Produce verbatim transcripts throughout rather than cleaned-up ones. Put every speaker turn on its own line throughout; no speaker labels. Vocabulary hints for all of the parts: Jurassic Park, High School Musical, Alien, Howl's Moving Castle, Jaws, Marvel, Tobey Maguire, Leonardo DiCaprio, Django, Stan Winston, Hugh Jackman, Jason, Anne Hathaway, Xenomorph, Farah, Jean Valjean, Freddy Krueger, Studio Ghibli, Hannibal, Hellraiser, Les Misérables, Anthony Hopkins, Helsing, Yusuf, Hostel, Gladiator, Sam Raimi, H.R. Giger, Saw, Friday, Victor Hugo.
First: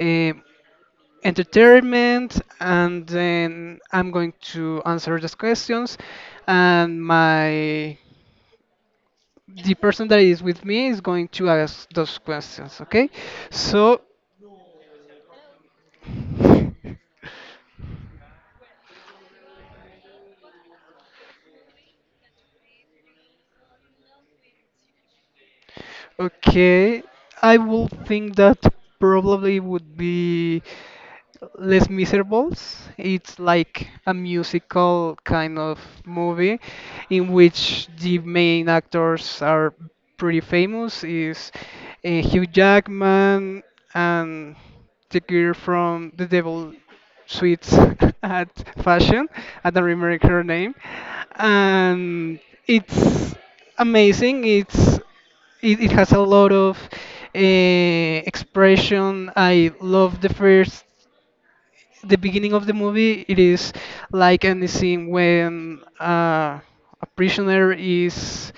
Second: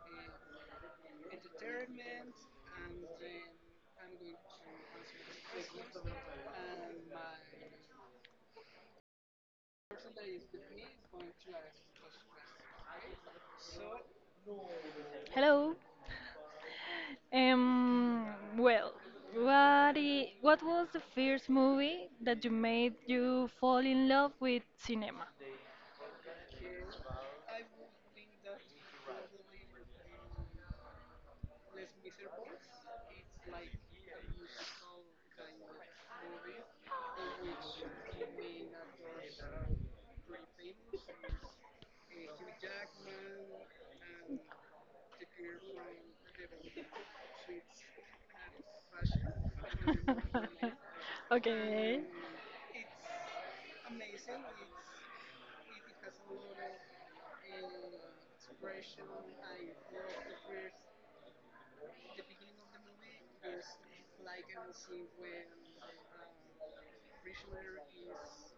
eh, entertainment, and then I'm going to answer those questions. And my The person that is with me is going to ask those questions. Okay, so
Hello. Um. Well, what i what was the first movie that you made you fall in love with cinema?
okay, I will think that probably would be. Les Miserables. It's like a musical kind of movie in which the main actors are pretty famous. Is uh, Hugh Jackman and the girl from The Devil Sweets at Fashion. I don't remember her name,
Okay.
and it's amazing. It's it, it has a lot of uh, expression. I love the first The beginning of the movie it is like in the scene when uh, a prisoner is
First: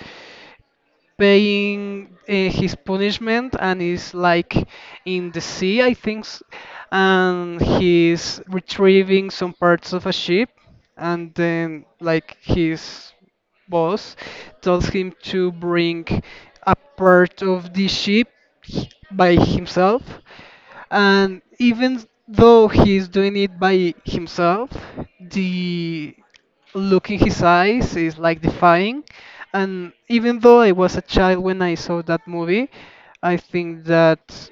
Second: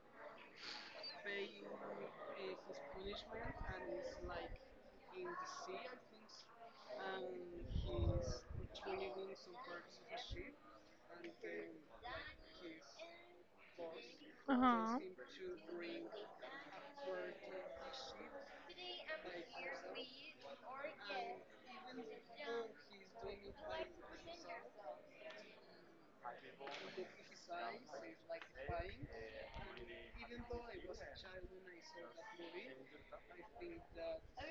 paying uh, his punishment and is like in the sea I think s- and he's retrieving some parts of a ship, and then like his boss
Uh
tells
huh.
him to bring a part of the ship h- by himself, and even though he's doing it by himself, the look in his eyes is like defying. And even though I was a child when I saw that movie, I think that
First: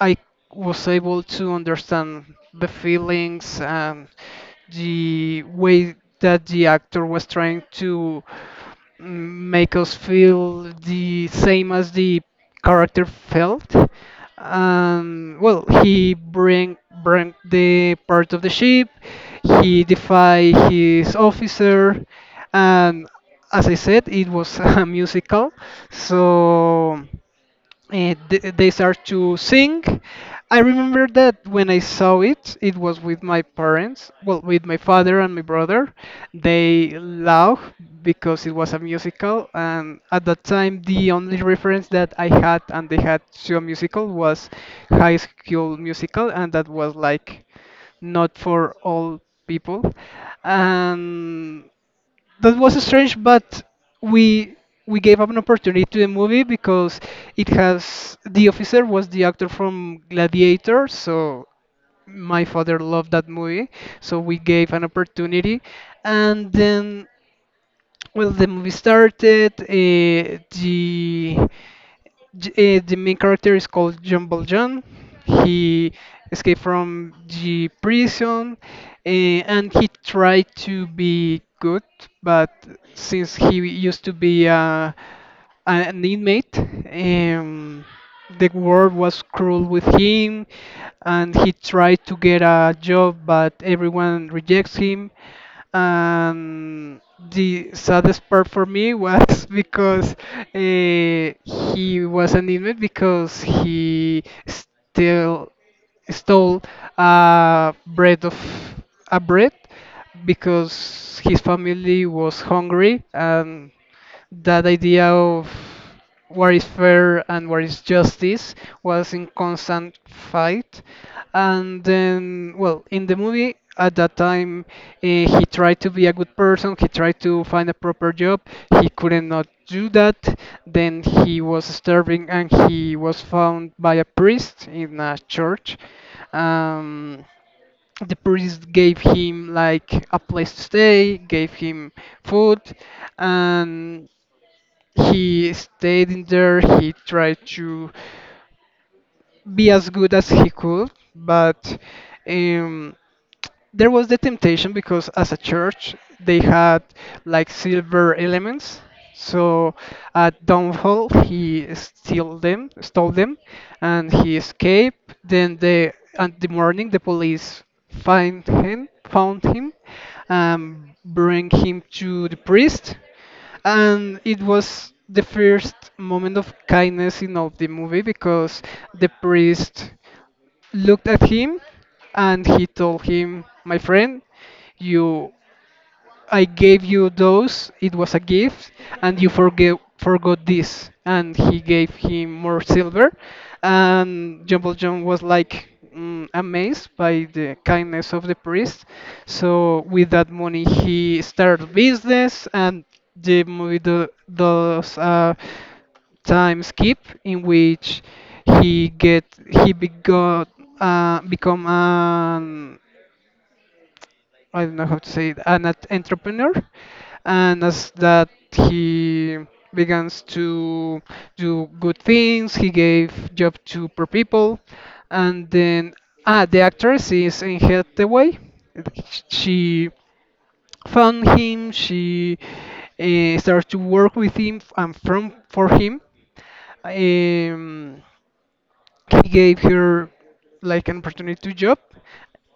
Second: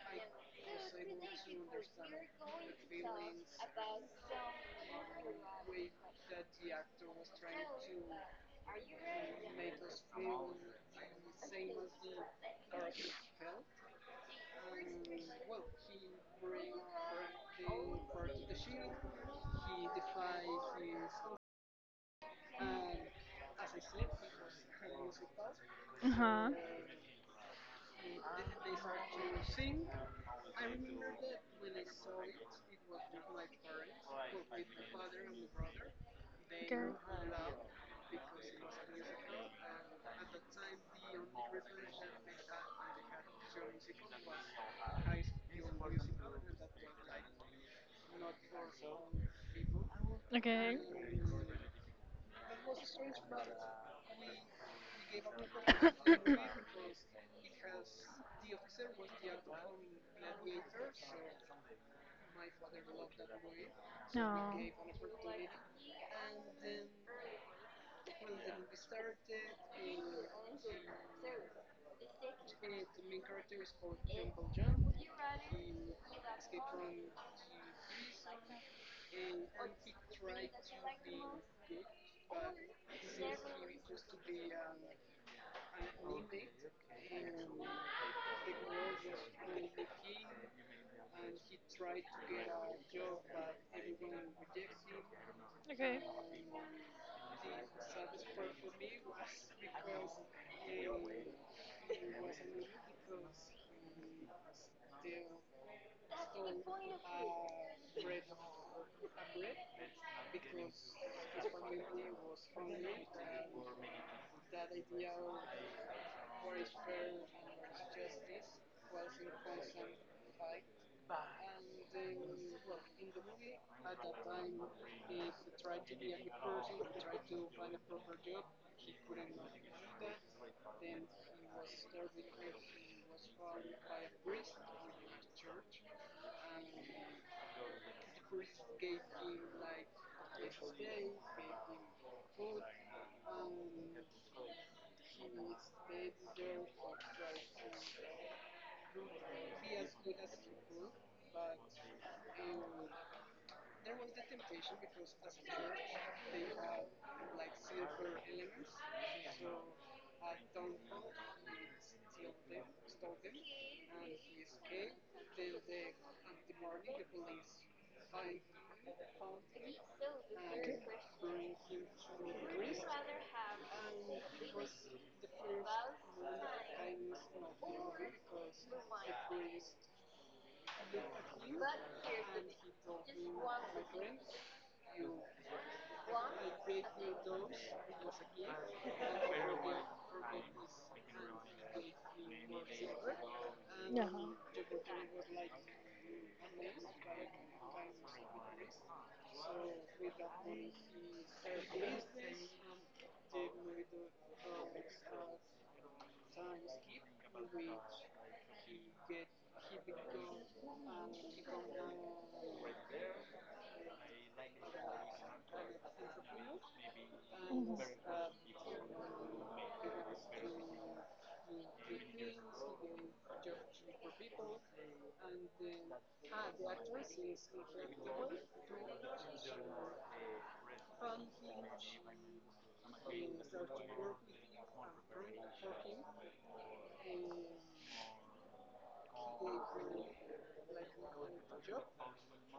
I was able to understand the feelings and the way that the actor was trying to make us feel the same as the character felt. Um, well, he bring bring the part of the ship. He defy his officer, and as I said, it was a musical,
Uh huh.
so uh, th- they start to sing. I remember that when I saw it, it was with my parents, well, with my father and my brother.
Okay.
They laughed because it was a musical, and at that time, the only reference that I had and they had to a musical was High School Musical, and that was like not for all people.
Okay.
And that was strange, but we we gave up an opportunity to the movie because it has the officer was the actor from Gladiator, so my father loved that movie, so we
No.
gave an opportunity, and then well the movie started. Uh, the J- uh, the main character is called John Valjean. He escaped from the prison, uh, and he tried to be good, but since he used to be uh, an inmate, um, the world was cruel with him and he tried to get a job, but everyone rejects him.
Okay.
And the saddest part for me was because uh, he was an inmate because he still stole a bread of a bread because his family was hungry, and that idea of what is fair and what is justice was in constant fight. And then, well, in the movie at that time, uh, he tried to be a good person, he tried to find a proper job, he couldn't not do that. Then he was starving and he was found by a priest in a church. Um, the priest gave him like a place to stay, gave him food, and he stayed in there. He tried to be as good as he could, but um, there was the temptation because as a church they had like silver elements. So at Downfall he steal them, stole them, and he escaped. Then the And the morning the police find him, found him, and bring him to the priest, and it was the first moment of kindness in all the movie because the priest looked at him and he told him, "My friend, you I gave you those, it was a gift, and you forgave, forgot this. And he gave him more silver. And Jumbo John was like mm, amazed by the kindness of the priest. So, with that money, he started business, and the movie do, does a time skip in which he get he begot uh, become an I don't know how to say it, an ent- entrepreneur, and as that he begins to do good things, he gave job to poor people, and then ah, the actress is in Hathaway. She found him, she uh, started to work with him and from for him. Um, he gave her like an opportunity to job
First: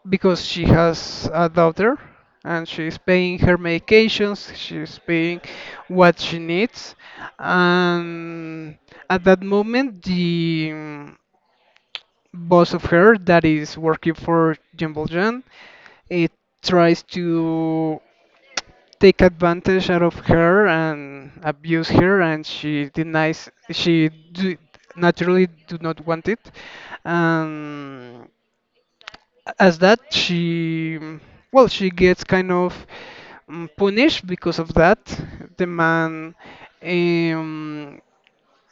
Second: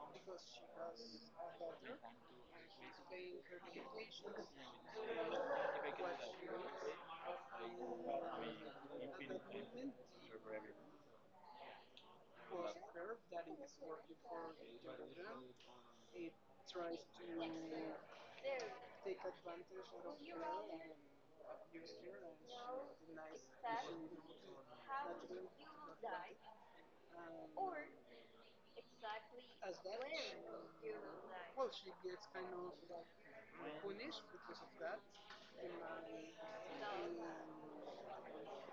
because she has a daughter and she's paying her medications, she's paying what she needs. And at that moment, the mm, boss of her that is working for Jimbo Jan, it tries to take advantage out of her and abuse her and she denies she do, naturally do not want it, um, as that she mm, well she gets kind of mm, punished because of that the man um,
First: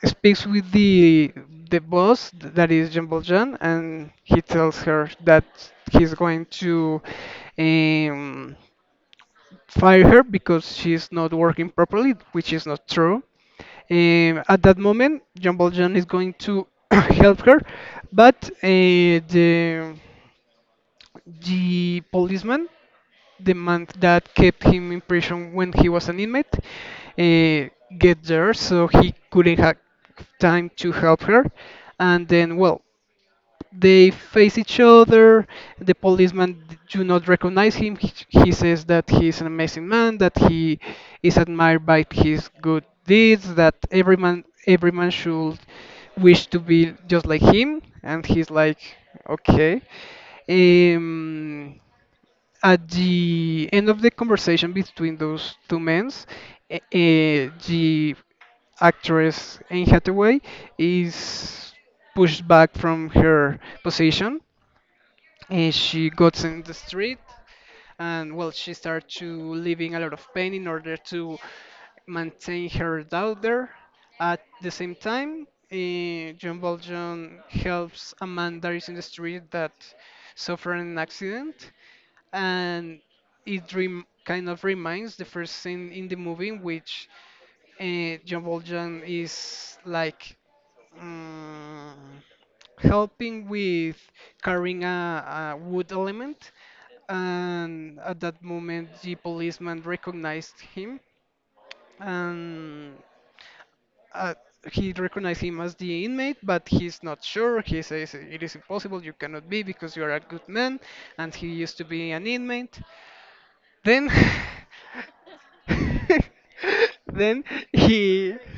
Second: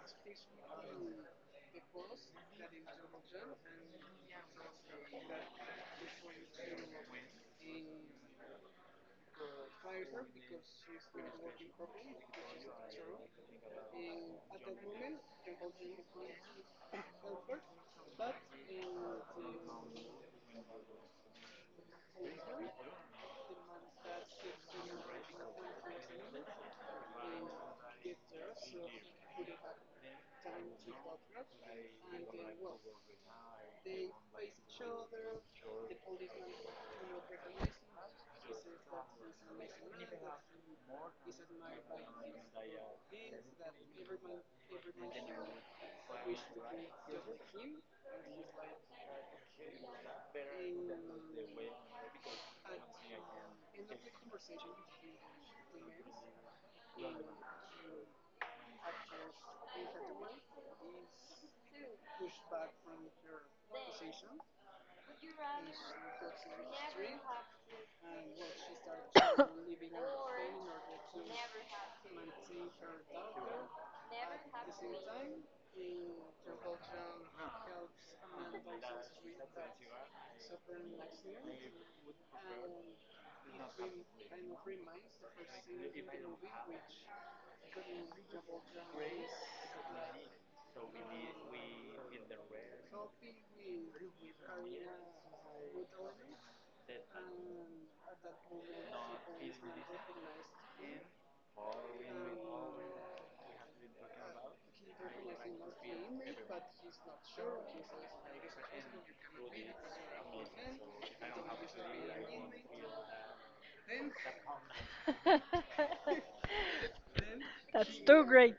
speaks with the the boss that is Jean Valjean and he tells her that he's going to um, fire her because she's not working properly, which is not true. Um, at that moment Jean Valjean is going to help her, but uh, the the policeman, the man that kept him in prison when he was an inmate, uh, get there, so he couldn't have time to help her. And then, well, they face each other. The policeman d- do not recognize him. He, he says that he is an amazing man, that he is admired by his good deeds, that every man every man should wish to be just like him. And he's like, okay. Um, at the end of the conversation between those two men, uh, the actress Anne Hathaway is pushed back from her position, and she gets in the street, and well, she starts to living a lot of pain in order to maintain her daughter. At the same time, eh, John Bolton helps a man that is in the street that suffered an accident, and it rem- kind of reminds the first scene in the movie in which uh, John Valjean is like mm, helping with carrying a, a wood element, and at that moment the policeman recognized him, and uh, he recognized him as the inmate, but he's not sure. He says it is impossible, you cannot be because you are a good man, and he used to be an inmate. Then then
That's too
he
great.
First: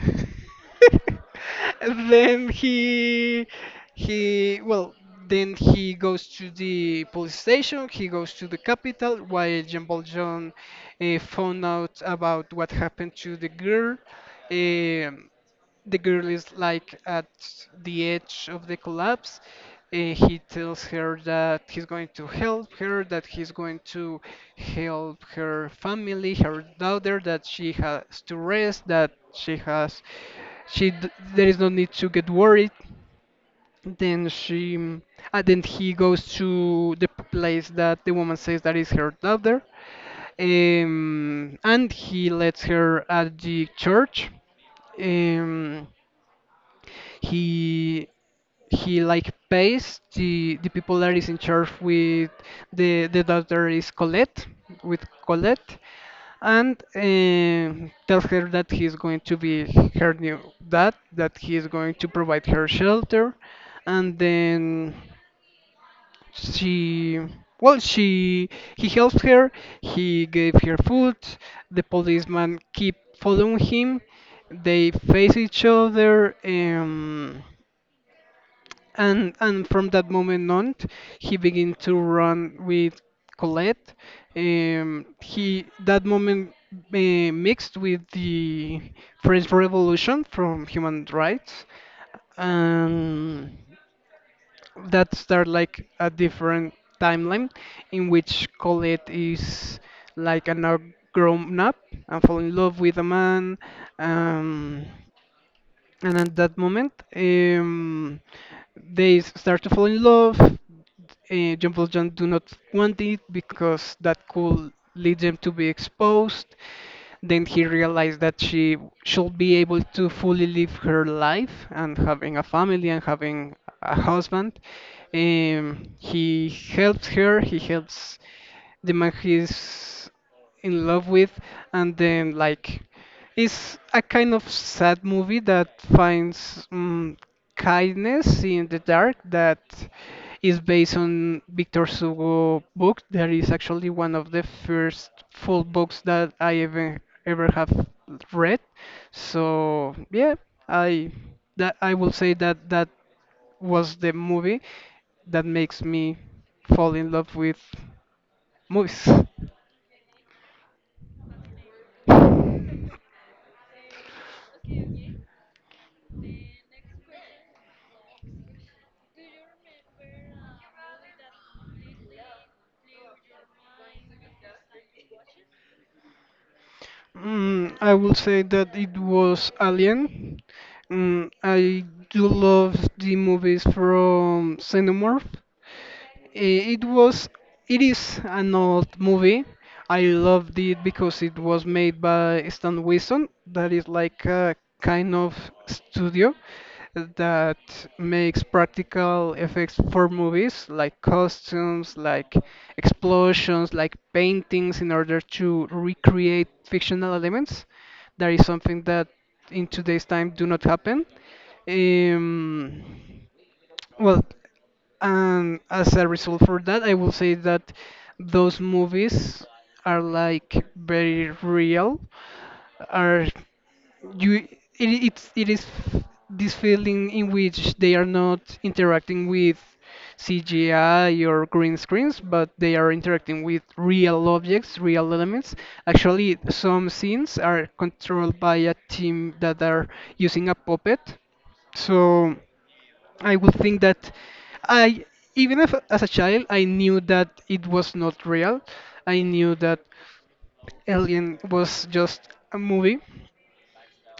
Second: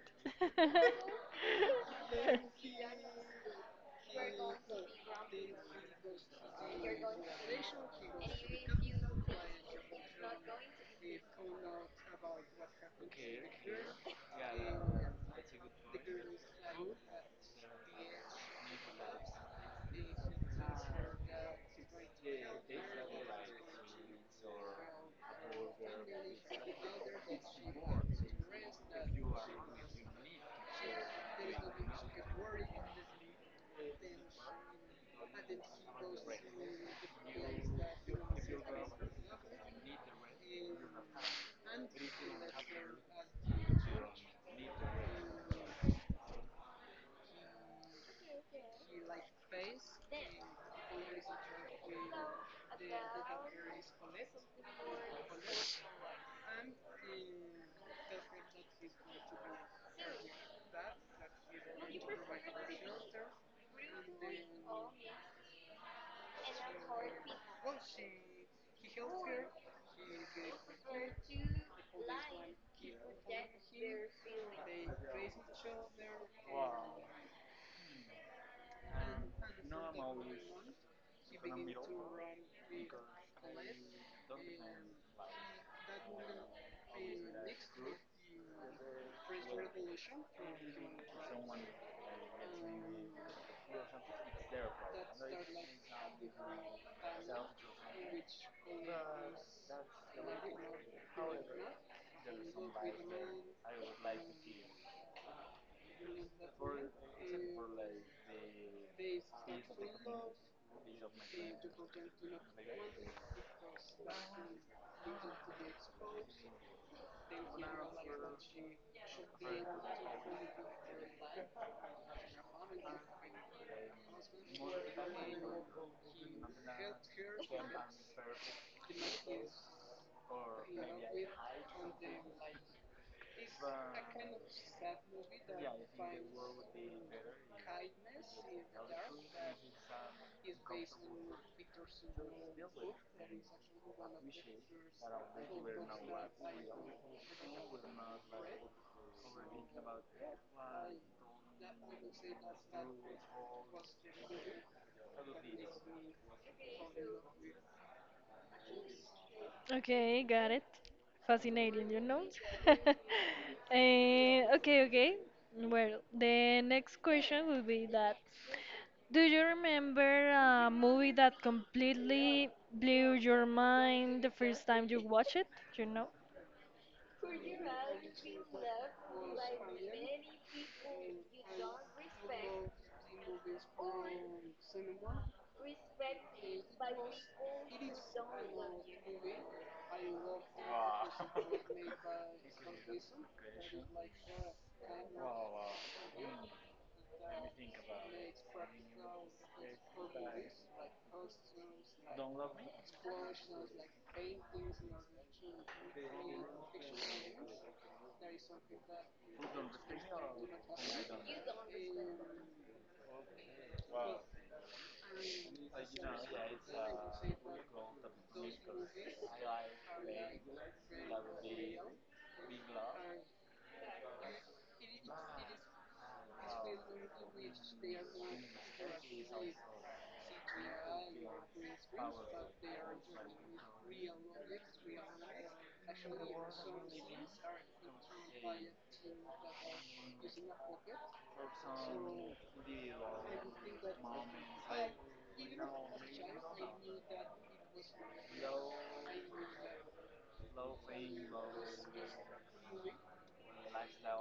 then he he well then he goes to the police station, he goes to the capital while jean valjean uh, found out about what happened to the girl. Um, the girl is like at the edge of the collapse. Uh, he tells her that he's going to help her, that he's going to help her family, her daughter, that she has to rest, that she has, she d- there is no need to get worried. Then she, and then he goes to the place that the woman says that is her daughter, um, and he lets her at the church. Um, he he like pays the the people that is in charge with the the daughter is Colette with Colette, and um tells her that he's going to be her new dad, that he is going to provide her shelter, and then she well she he helps her, he gave her food. The policeman keep following him, they face each other, um and and from that moment on, he began to run with Colette. Um, he that moment uh, mixed with the French Revolution from human rights, and that start like a different timeline in which Colette is like an now grown up and fall in love with a man. Um, and at that moment, um, they s- start to fall in love. Uh, Jumbo John Valjean do not want it because that could lead them to be exposed. Then he realized that she should be able to fully live her life and having a family and having a husband. Um, he helps her. He helps the man he's in love with, and then like it's a kind of sad movie that finds um, kindness in the dark, that is based on Victor Hugo book that is actually one of the first full books that I ever ever have read, so yeah. I that I will say that that was the movie that makes me fall in love with Mus.
Okay, got it. Fascinating, you know. Eh, okay, okay. Well, the next question will be that do you remember a movie that completely blew your mind the first time you watched it? You know?
Mm, I will say that it was Alien. Mm, I do love the movies from Xenomorph. Eh, It was, it is an old movie. I loved it because it was made by Stan Winston. That is like a kind of studio that makes practical effects for movies like costumes, like explosions, like paintings in order to recreate fictional elements. That is something that in today's time do not happen. Um, well, and as a result for that, I will say that those movies are like very real, are you it, it's it is this feeling in which they are not interacting with C G I or green screens, but they are interacting with real objects, real elements. Actually, some scenes are controlled by a team that are using a puppet. So I would think that I, even if as a child, I knew that it was not real. I knew that Alien was just a movie.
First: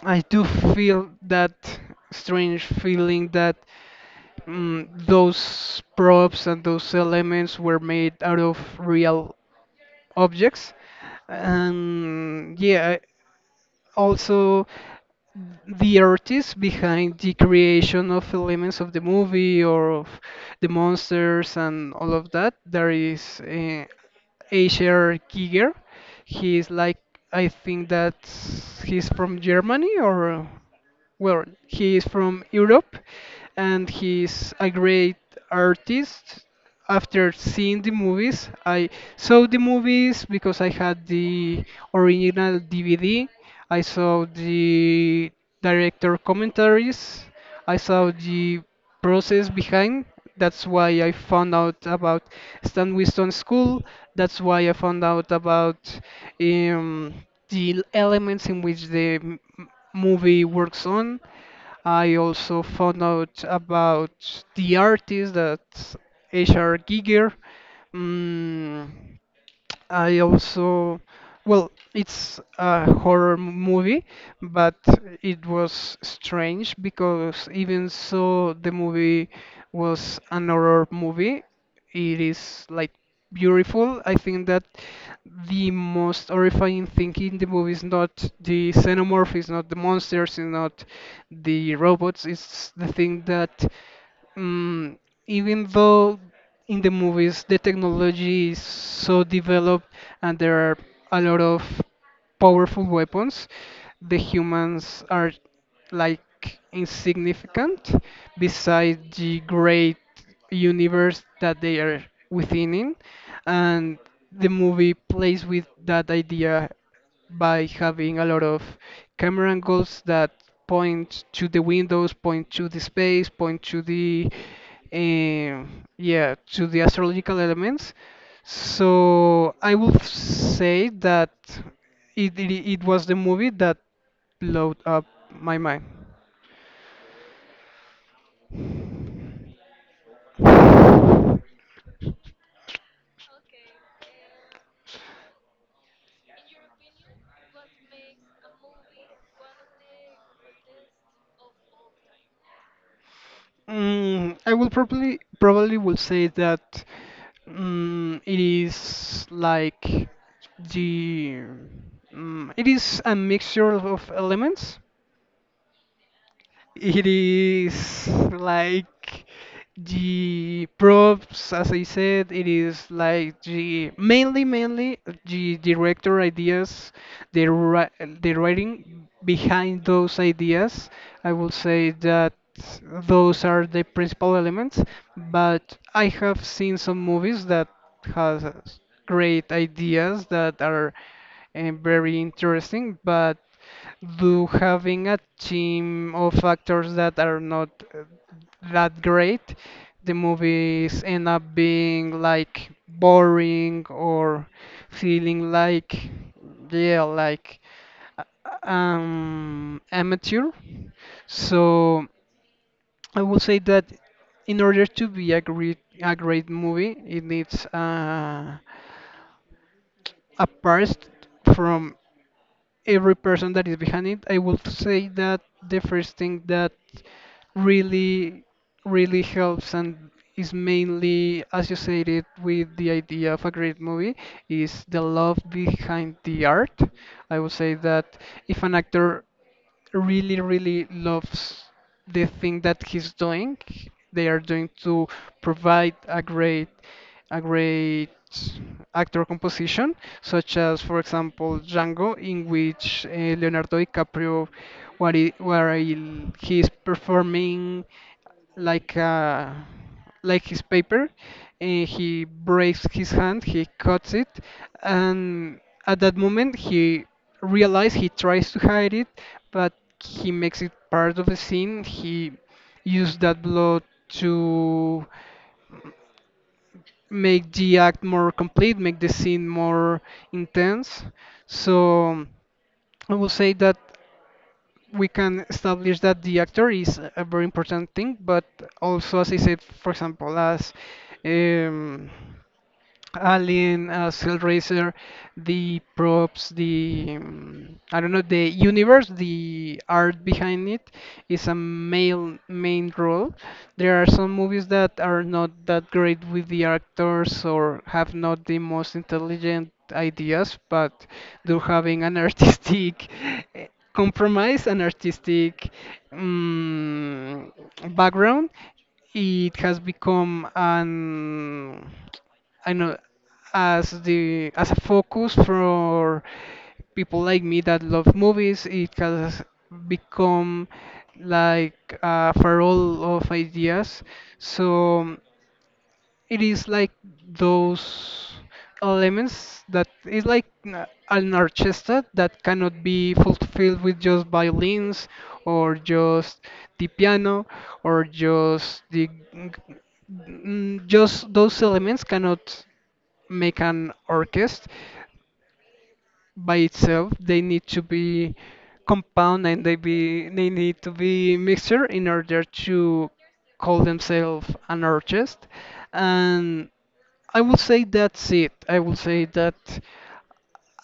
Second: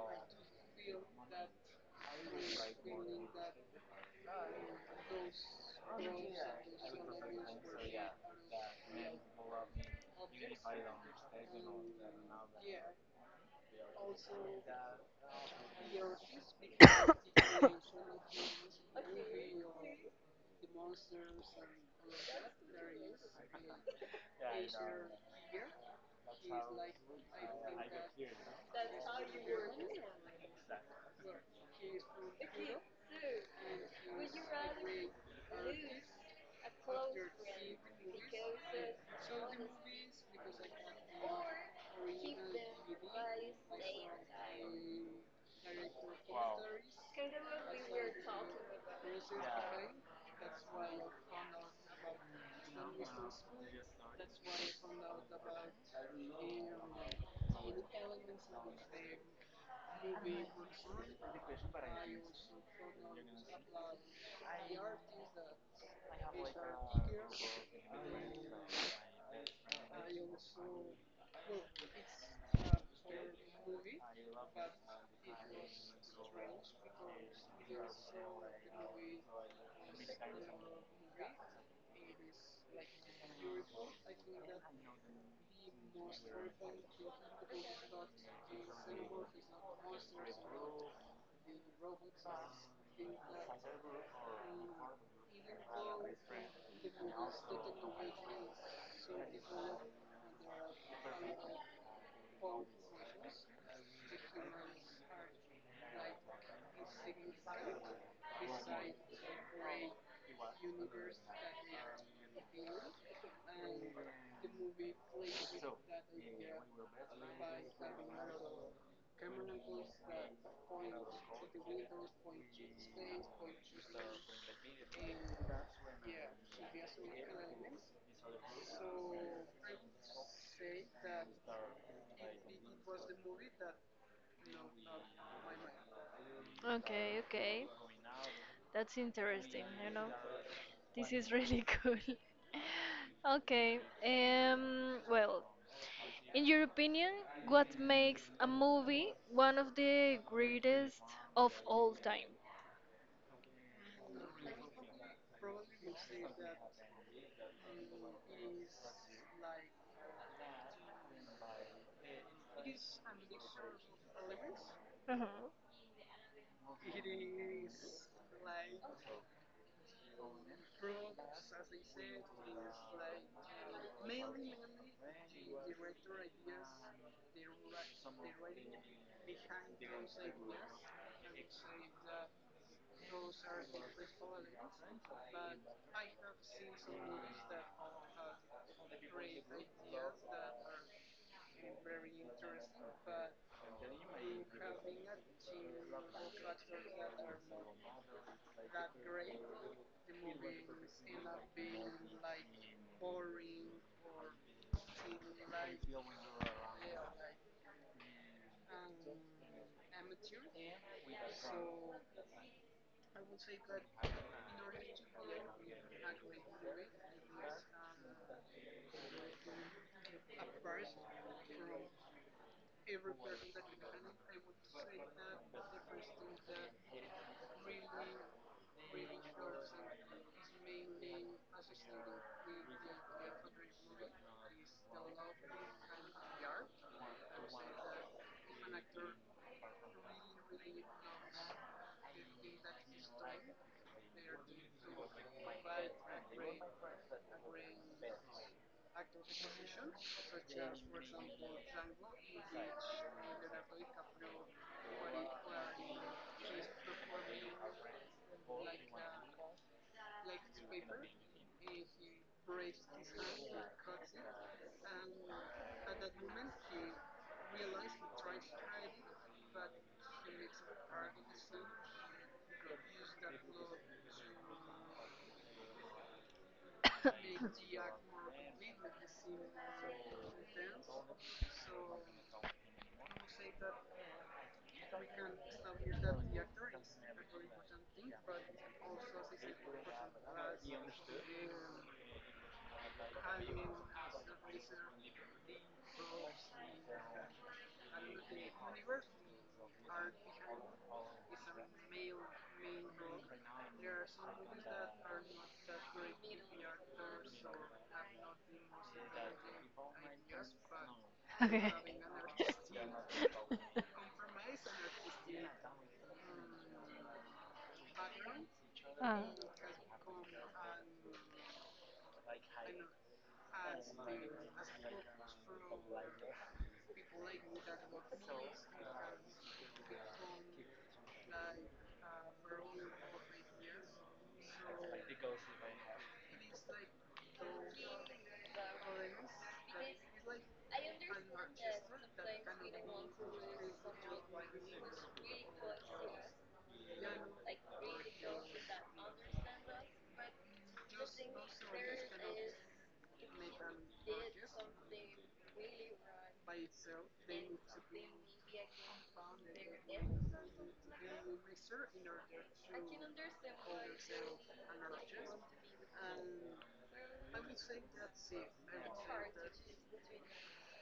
I do feel that strange feeling that mm, those props and those elements were made out of real objects. And yeah, also the artists behind the creation of elements of the movie or of the monsters and all of that, there is uh, Asher Giger. He's like, I think that he's from Germany or, well, he is from Europe and he's a great artist. After seeing the movies, I saw the movies because I had the original D V D. I saw the director commentaries. I saw the process behind. That's why I found out about Stan Winston School. That's why I found out about um, the elements in which the m- movie works on. I also found out about the artist that H R. Giger. Mm, I also, well, it's a horror m- movie, but it was strange because even so, the movie was an horror movie. It is like beautiful. I think that the most horrifying thing in the movie is not the xenomorph, is not the monsters, is not the robots. It's the thing that, um, even though in the movies the technology is so developed and there are a lot of powerful weapons the humans are like insignificant beside the great universe that they are within in and the movie plays with that idea by having a lot of camera angles that point to the windows, point to the space, point to the um, yeah, to the astrological elements. So I will say that it, it it was the movie that blew up my mind.
Okay, okay. That's interesting, you know. It's really cool. Okay. Um well, in your opinion, what makes a movie one of the greatest of all time?
Mm, I will probably probably will say that mm, it is like the mm, it is a mixture of elements.
Mhm.
It is like the props, as I said, it is like the mainly, mainly the director ideas, the ri- the writing behind those ideas. I will say that those are the principal elements, but I have seen some movies that has great ideas that are uh, very interesting, but do having a team of actors that are not uh, that great, the movies end up being like boring or feeling like, yeah, like uh, um, amateur. So I would say that in order to be a great a great movie, it needs uh, a past from every person that is behind it. I would say that the first thing that really, really helps and is mainly associated with the idea of a great movie is the love behind the art. I would say that if an actor really, really loves the thing that he's doing, they are going to provide a great a great actor composition, such as, for example, Django, in which uh, Leonardo DiCaprio, where, he, where he, he's performing like a, like his paper, and he breaks his hand, he cuts it, and at that moment he realizes he tries to hide it, but he makes it part of the scene. He used that blood to make the act more complete, make the scene more intense. So I will say that we can establish that the actor is a very important thing, but also, as I said, for example, as um, Alien, uh, Hellraiser, the props, the um, I don't know, the universe, the art behind it is a male main role. There are some movies that are not that great with the actors or have not the most intelligent ideas, but do
Okay.
having an artistic eh, compromise, an artistic um, background.
Ah,
It has become an I know as the as a focus for people like me that love movies. It has become like a farol of ideas. So it is like those elements that is like n- an orchestra that cannot be fulfilled with just violins or just the piano or just the g- g- mm, just those elements cannot make an orchestra by itself. They need to be compound and they be they need to be mixture in order to call themselves an artist. And I will say that's it. I will say that.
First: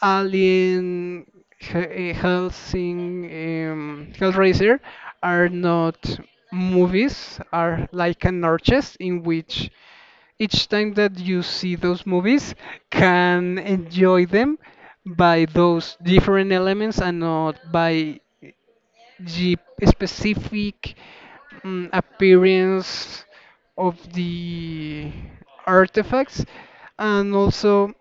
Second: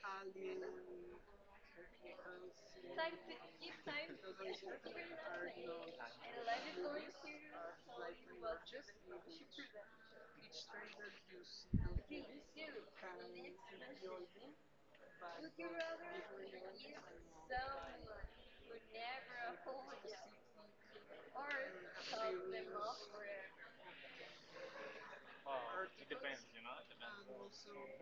Alien, He- eh, Helsing, um, Hellraiser are not movies, are like an orchestra in which each time that you see those movies can enjoy them by those different elements and not by the specific mm, appearance of the artifacts and also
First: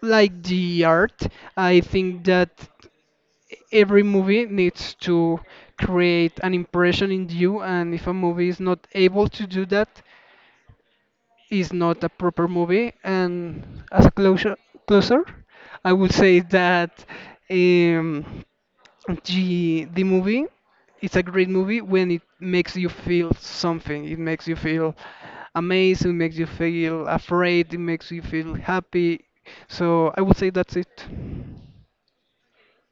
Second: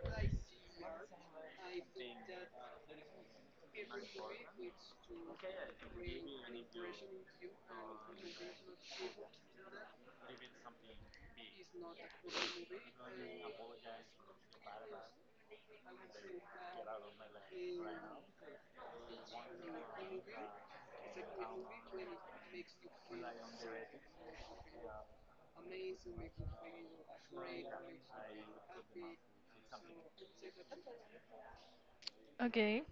like the art. I think that every movie needs to create an impression in you, and if a movie is not able to do that, is not a proper movie. And as a closure, closer, I would say that um, the the movie it's a great movie when it makes you feel something. It makes you feel amazed. It makes you feel afraid. It makes you feel happy. So I would say that's it.
okay.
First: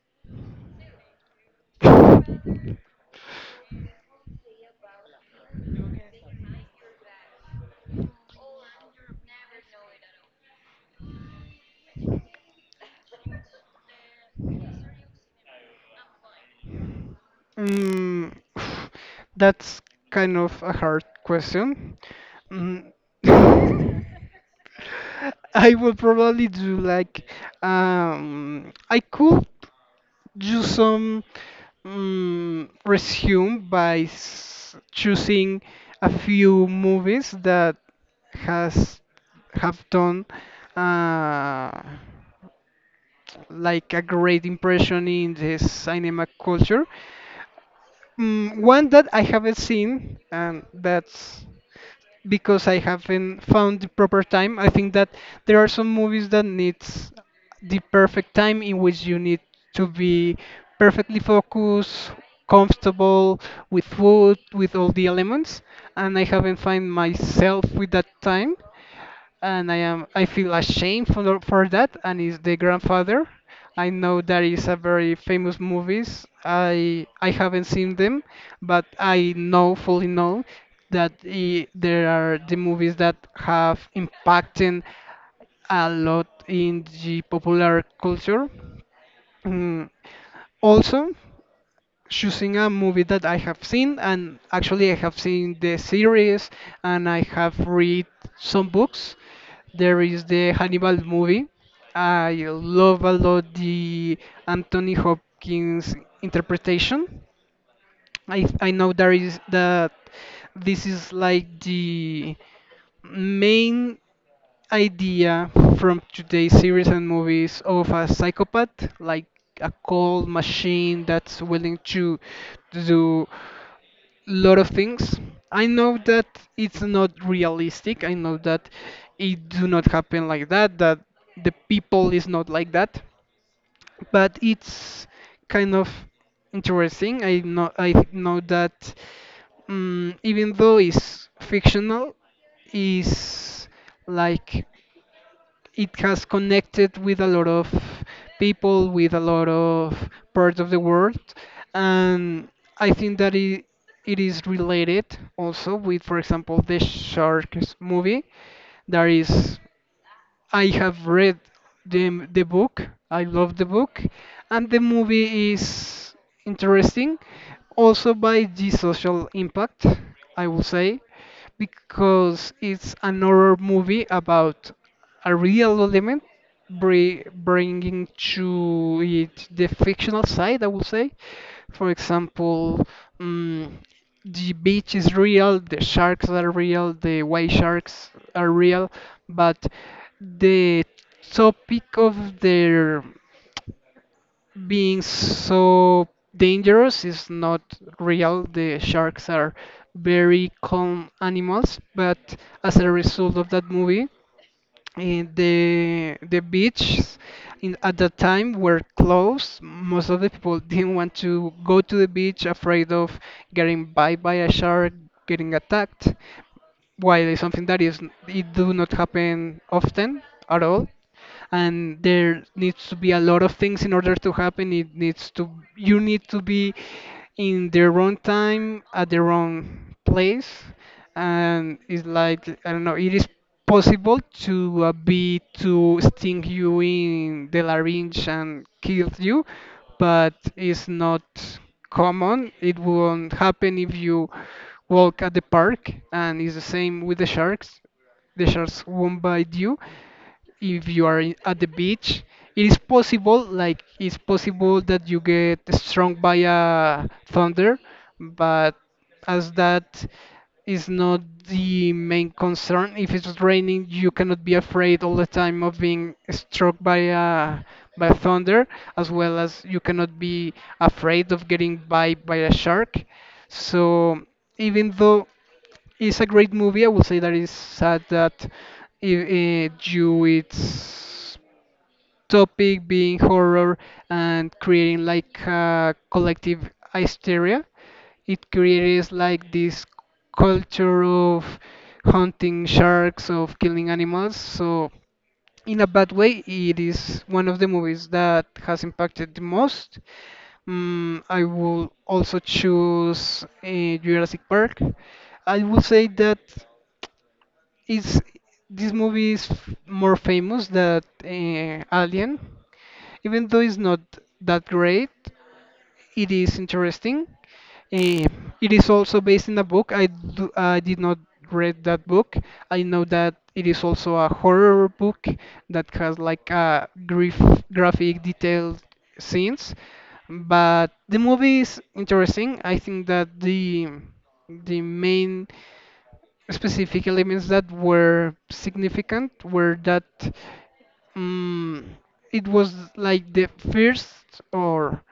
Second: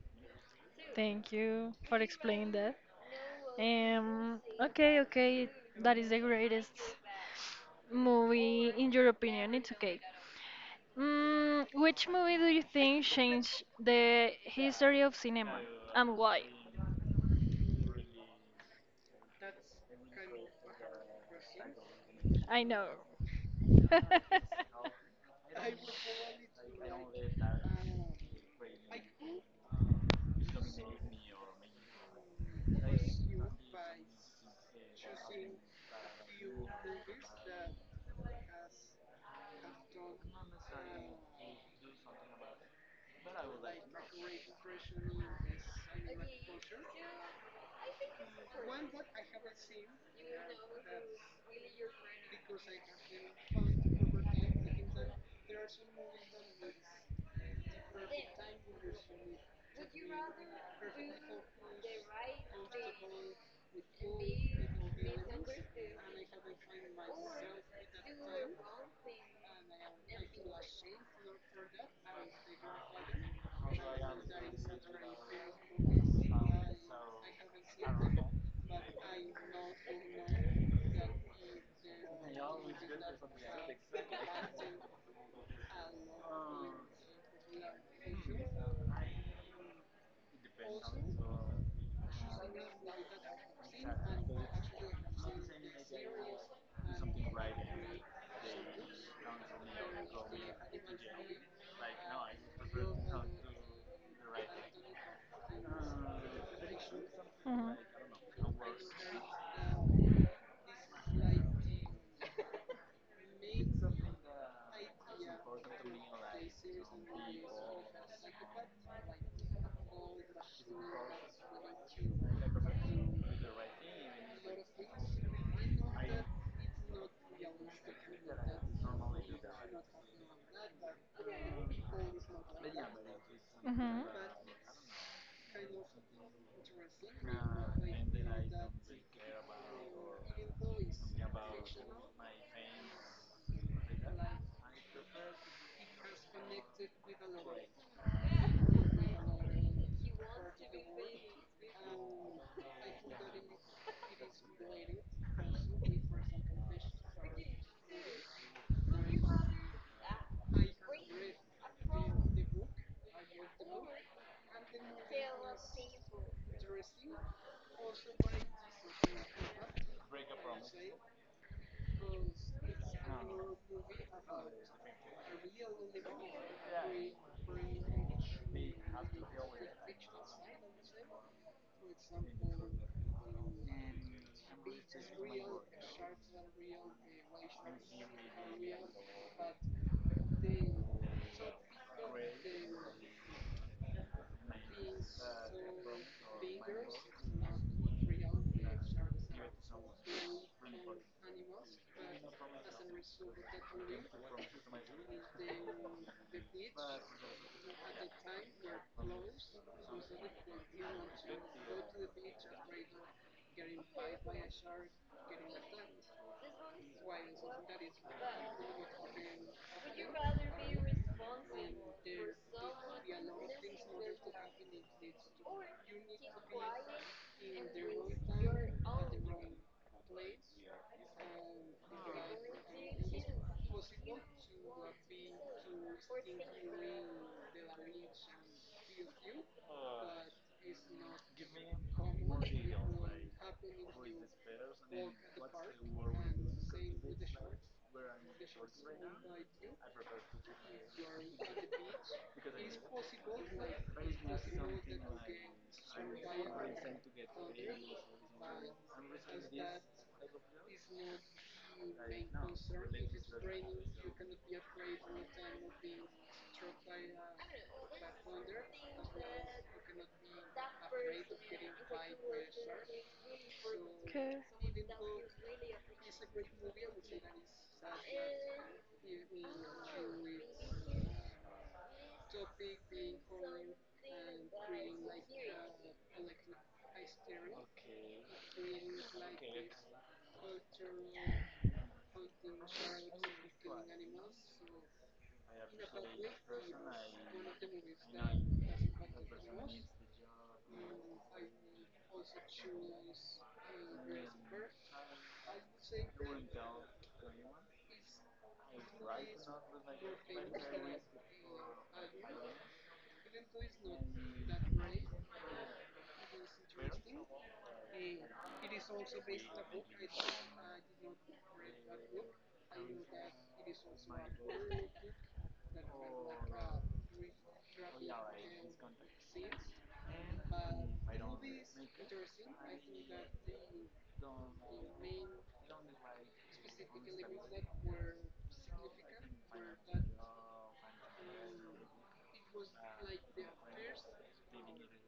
Thank you for explaining that. Um. Okay. Okay. That is the greatest movie in your opinion. It's okay. Mm, which movie do you think changed the history of cinema and why?
Mm, that's kind of a hard question.
I know.
Mm, I will probably do like um, I could do some mm, resume by s- choosing a few movies that has have done uh, like a great impression in the cinema culture. Mm, one that I haven't seen, and that's because I haven't found the proper time. I think that there are some movies that needs the perfect time in which you need to be perfectly focused, comfortable with food, with all the elements, and I haven't find myself with that time and I am I feel ashamed for for that and it's The Grandfather. I know that is a very famous movies. I I haven't seen them, but I know fully know that I there are the movies that have impacted a lot in the popular culture. Mm, Also, choosing a movie that I have seen, and actually I have seen the series, and I have read some books. There is the Hannibal movie. I love a lot the Anthony Hopkins interpretation.
Mhm.
I I know there is that this is like the main idea from today's series and movies of a psychopath, like a cold machine that's willing to do lot of things. I know that it's not realistic. I know that it do not happen like that, that the people is not like that.
Mhm.
But it's kind of interesting. I know I th- know that um, even though it's fictional, is like it has connected with a lot of people, with a lot of parts of the world, and I think that it, it is related also with, for example, the Sharks movie. That is, I have read the the book. I love the book, and the movie is interesting, also by the social impact, I will say, because it's another movie about a real element bri- bringing to it the fictional side, I would say. For example, mm the beach is real, the sharks are real, the white sharks are real, but the topic of their being so dangerous is not real. The sharks are very calm animals, but as a result of that movie, eh, the the beaches in at that time were closed. Most of the people didn't want to go to the beach, afraid of getting bite by a shark, getting attacked. While it's something that is it do not happen often at all, and there needs to be a lot of things in order to happen it needs to you need to be in the wrong time at the wrong place. And it's like I don't know, it is possible to uh, be to sting you in the larynx and kill you, but it's not common, it won't happen if you walk at the park. And it's the same with the sharks, the sharks won't bite you if you are in- at the beach. It is possible, like it's possible that you get struck by a thunder, but as that is not the main concern. If it's raining, you cannot be afraid all the time of being struck by a by a thunder, as well as you cannot be afraid of getting bite by a shark. So
Okay.
even though it's a great movie. I would say that it's sad that it, due its topic being horror and creating like a collective hysteria, it creates like this culture of hunting sharks, of killing animals. So in a bad way, it is one of the movies that has impacted the most. Mm, I will also choose uh, Jurassic Park. I will say that is this movie is f- more famous than uh, Alien, even though it's not that great. It is interesting. Eh, it is also based in a book. I do, I did not read that book. I know that it is also a horror book that has like a grief, graphic detailed scenes, but the movie is interesting. I think that the the main specific elements that were significant were that mm it was like the first or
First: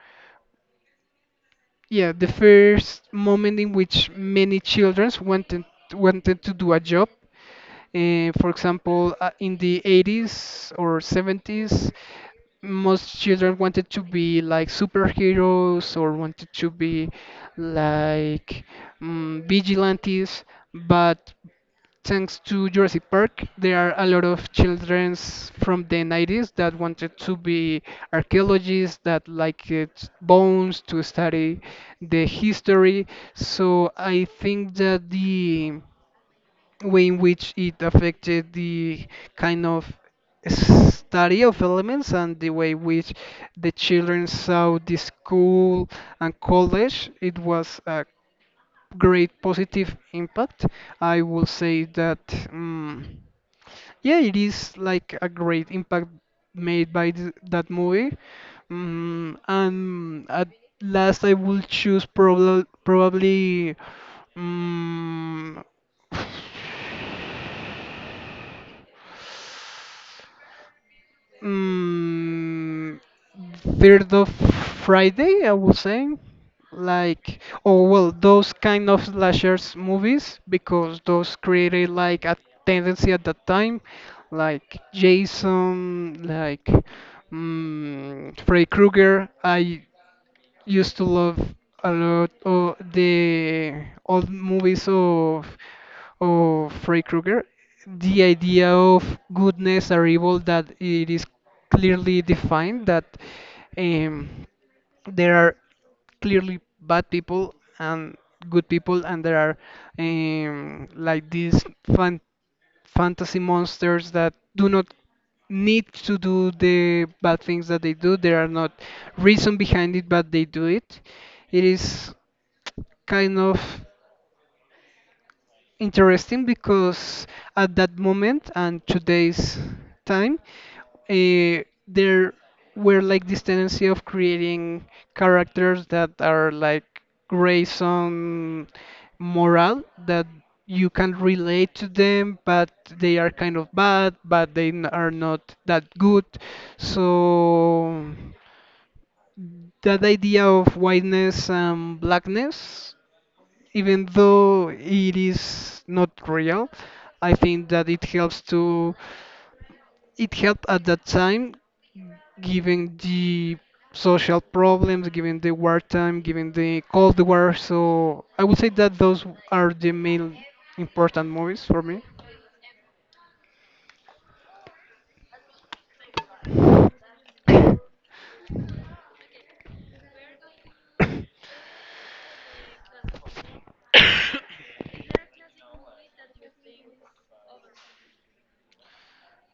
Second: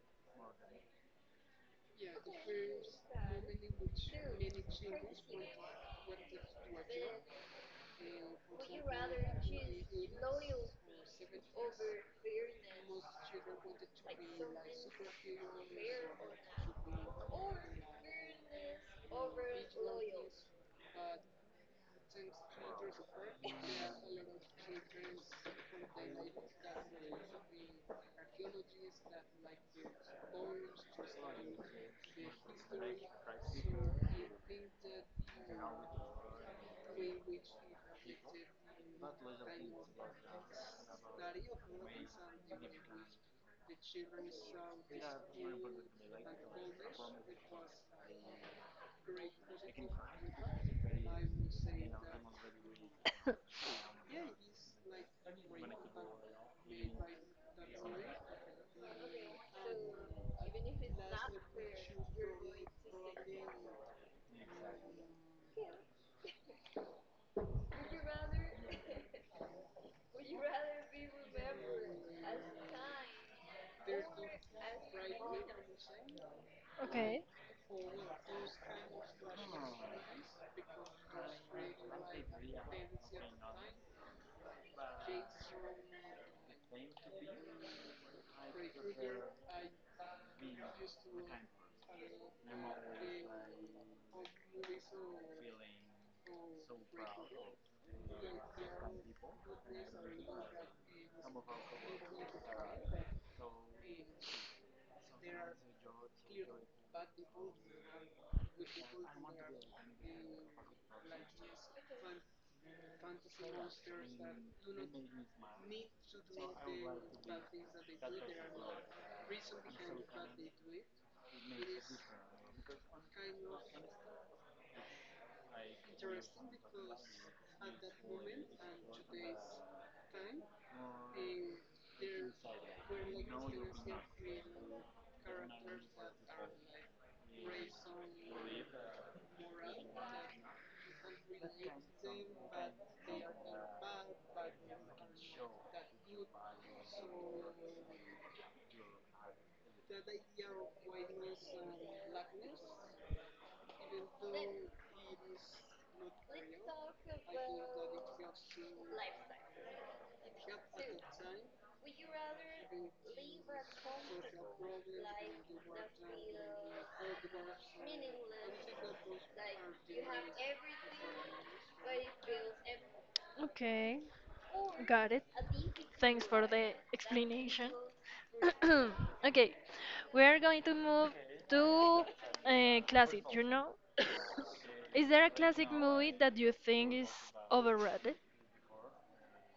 yeah, the first moment in which many children wanted wanted to do a job, uh, for example, uh, in the eighties or seventies, most children wanted to be like superheroes or wanted to be like mm vigilantes. But thanks to Jurassic Park, there are a lot of children from the nineties that wanted to be archaeologists, that like it bones to study the history. So I think that the way in which it affected the kind of study of elements and the way which the children saw the school and college, it was a great positive impact. I will say that, um, yeah, it is like a great impact made by th- that movie. Um, and at last, I will choose probably probably um, mm, third of Friday, I would say,
Okay.
like, oh well, those kind of slashers movies, because those created like a tendency at that time, like Jason, like, mm, Freddy Krueger. I used to love a lot of the old movies of of Freddy Krueger. The idea of goodness or evil, that it is clearly defined, that um, there are clearly bad people and good people, and there are, um, like, these fantasy monsters that do not need to do the bad things that they do. There are not reason behind it, but they do it. It is kind of interesting because at that moment and today's time, uh, there were like this tendency of creating characters that are like grace on morale, that you can relate to them, but they are kind of bad, but they n- are not that good. So that idea of whiteness and blackness, even though it is not real, I think that it helps to it helped at that time, given the social problems, given the wartime, given the Cold War. So I would say that those are the main important movies for me.
Okay. Got it. Thanks for the explanation. Okay, we are going to move to uh, classic. You know, is there a classic movie that you think is overrated?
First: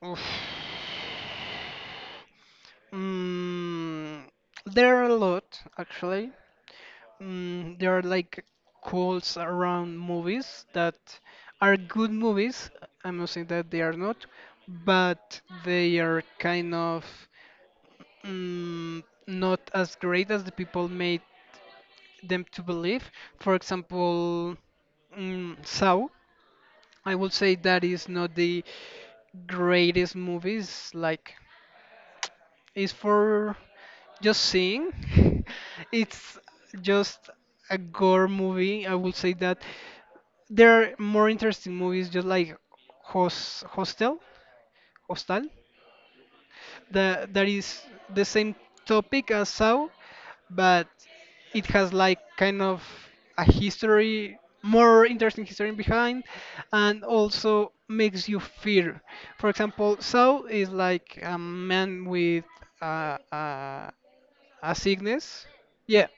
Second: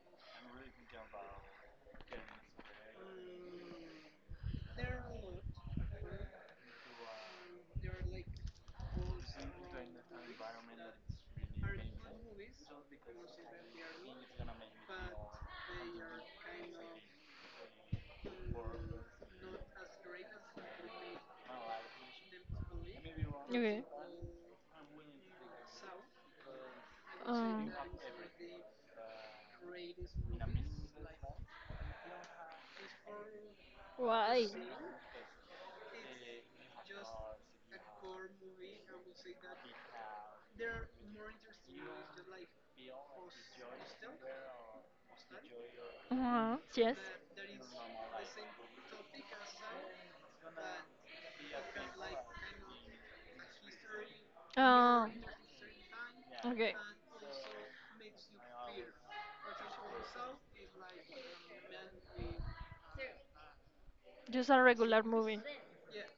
Oof. Mm, there are a lot actually. Mm, there are like quotes around movies that are good movies. I'm not saying that they are not, but they are kind of mm, not as great as the people made them to believe. For
Okay.
example, mm, Saw. I would say
Uh,
that is not the greatest movies, like is for just
why?
seeing. It's just a gore movie. I would say that there are more interesting movies, just like Hos Hostel, Hostel
Uh-huh. Yes.
that that is the same topic as Saw, but it has like kind of a history, more
Oh.
interesting history behind,
Okay.
and also makes you fear. For example, Saw is like a man with uh, uh,
Just a
a
regular movie.
sickness, yeah,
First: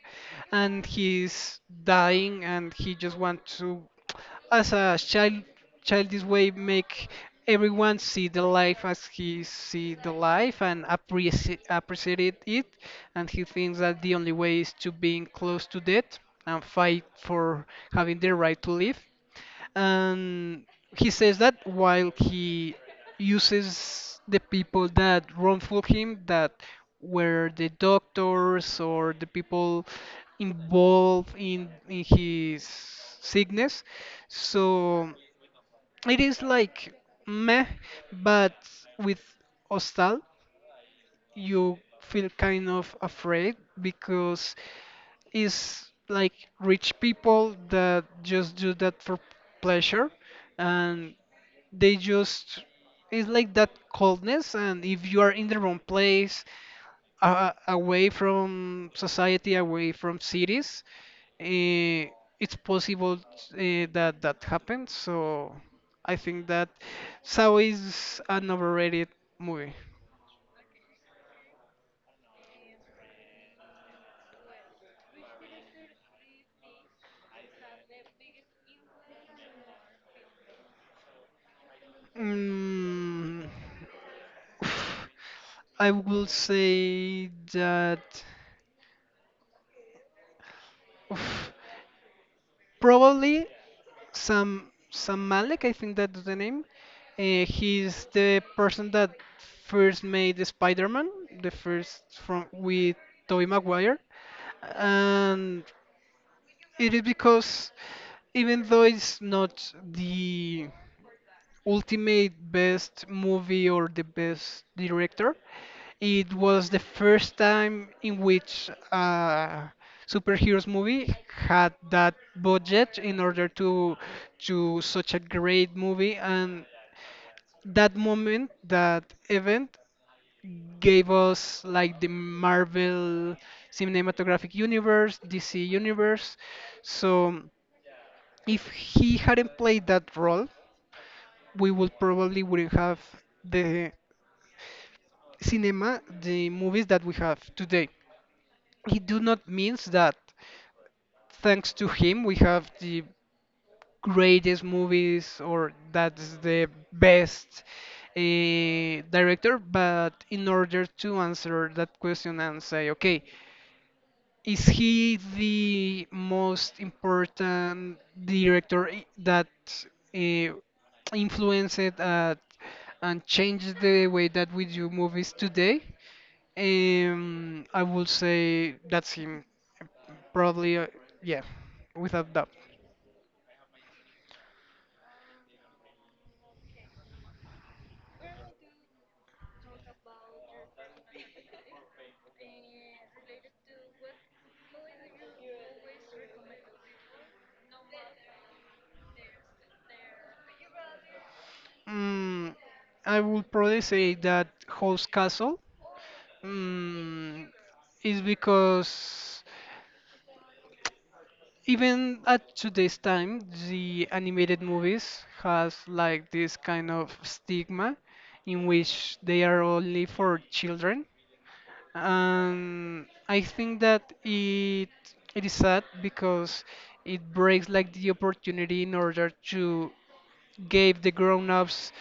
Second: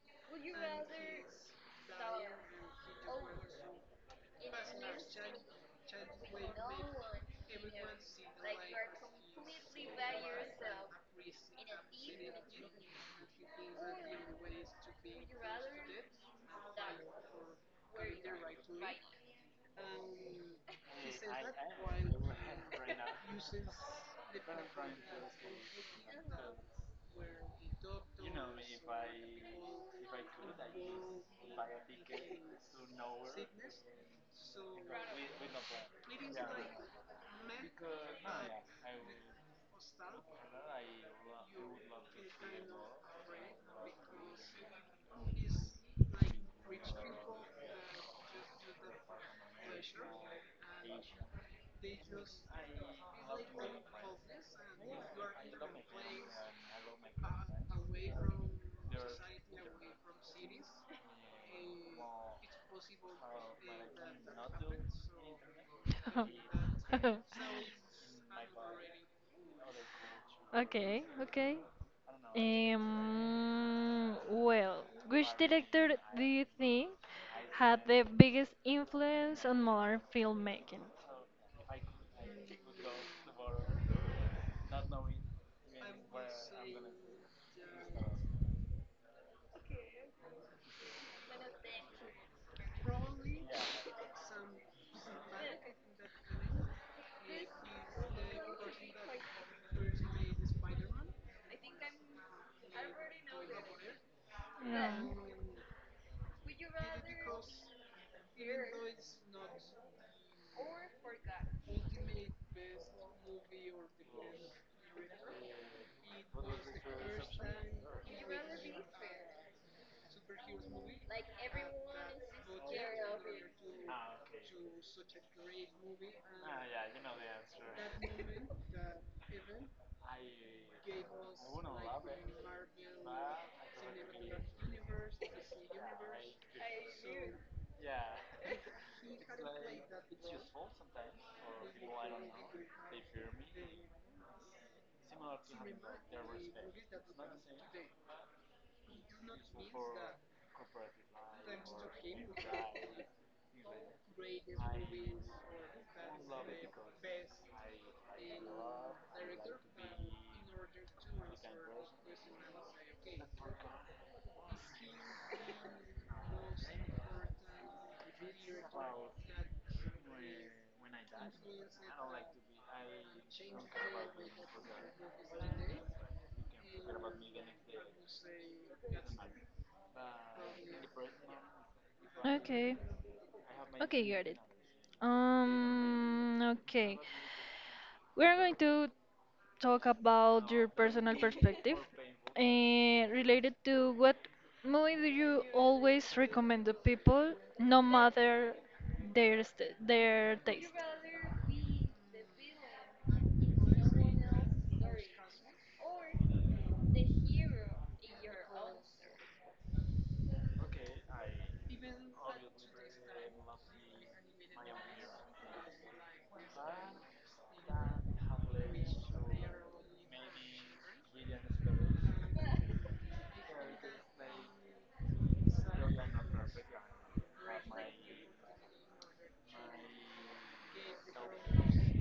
and he's dying, and he just wants to, as a child, childish way, make everyone see the life as he see the life and appreciate appreciate it, and he thinks that the only way is to being close to death and fight for having the right to live, and he says that while he uses the people that wrongful him, that were the doctors or the people involved in in his sickness. So it is like, meh. But with hostal, you feel kind of afraid because it's like rich people that just do that for pleasure, and they just, it's like that coldness, and if you are in the wrong place, uh, away from society, away from cities, uh, it's possible, uh, that that happens. So I think that Saw is an overrated movie.
Okay. Okay. Um. Well, which director do you think had the biggest influence on modern filmmaking?
mm, I will say that probably Sam Sam Malek, I think that's the name. Uh, he's the person that first made the Spider-Man, the first from with Tobey Maguire,
Yeah.
and it is because, even though it's not the ultimate best movie or the best director, it was the first time in which a superheroes movie had that budget in order to do such a great movie, and that moment, that event, gave us like the Marvel cinematographic universe, D C universe. So if he hadn't played that role, we would probably wouldn't have the cinema, the movies that we have today. It do not means that thanks to him we have the greatest movies, or that's the best, uh, director, but in order to answer that question and say, okay, is he the most important director i- that uh, influenced, uh, and changed the way that we do movies today? Um, I would say that's him, probably, uh, yeah, without doubt.
Okay. Okay, got it. Um, okay. We're going to talk about your personal perspective and related to what movie do you always recommend to people, no matter their st their taste.
Mm, I would probably say that House Castle, mm, is because, even at today's time, the animated movies has like this kind of stigma in which they are only for children. And I think that it it is sad because it breaks like the opportunity in order to give the grown-ups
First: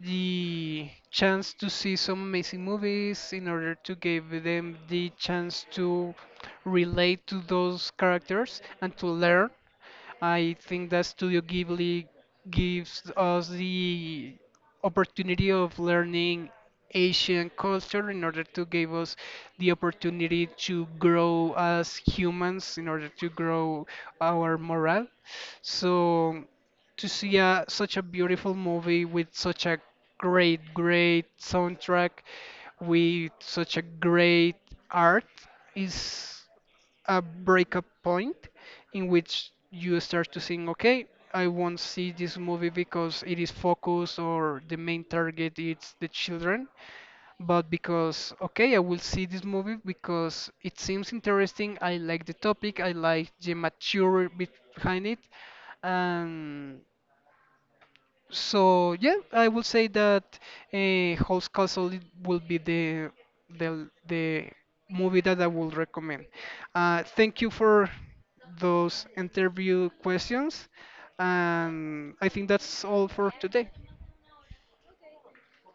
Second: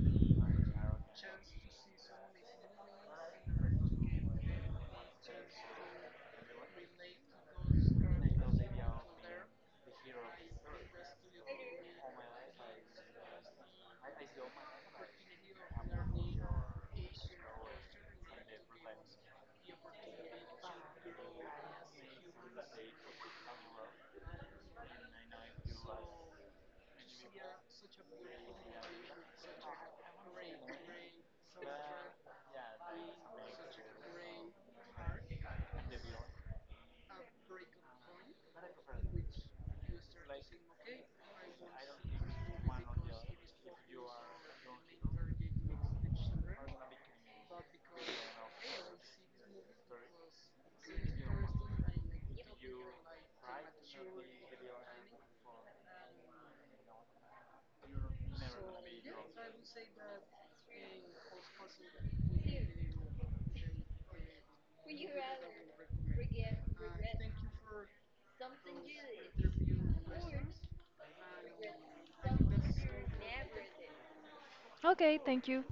the chance to see some amazing movies, in order to give them the chance to relate to those characters and to learn. I think that Studio Ghibli gives us the opportunity of learning Asian culture, in order to give us the opportunity to grow as humans, in order to grow our morale. So to see a, such a beautiful movie, with such a great, great soundtrack, with such a great art, is a breakup point in which you start to think, okay, I won't see this movie because it is focused, or the main target is the children, but because, okay, I will see this movie because it seems interesting. I like the topic, I like the mature bit behind it, and so yeah, I would say that, uh, House Castle it will be the the the movie that I will recommend. Uh, thank you for those interview questions, and I think that's all for today.
Okay, thank you.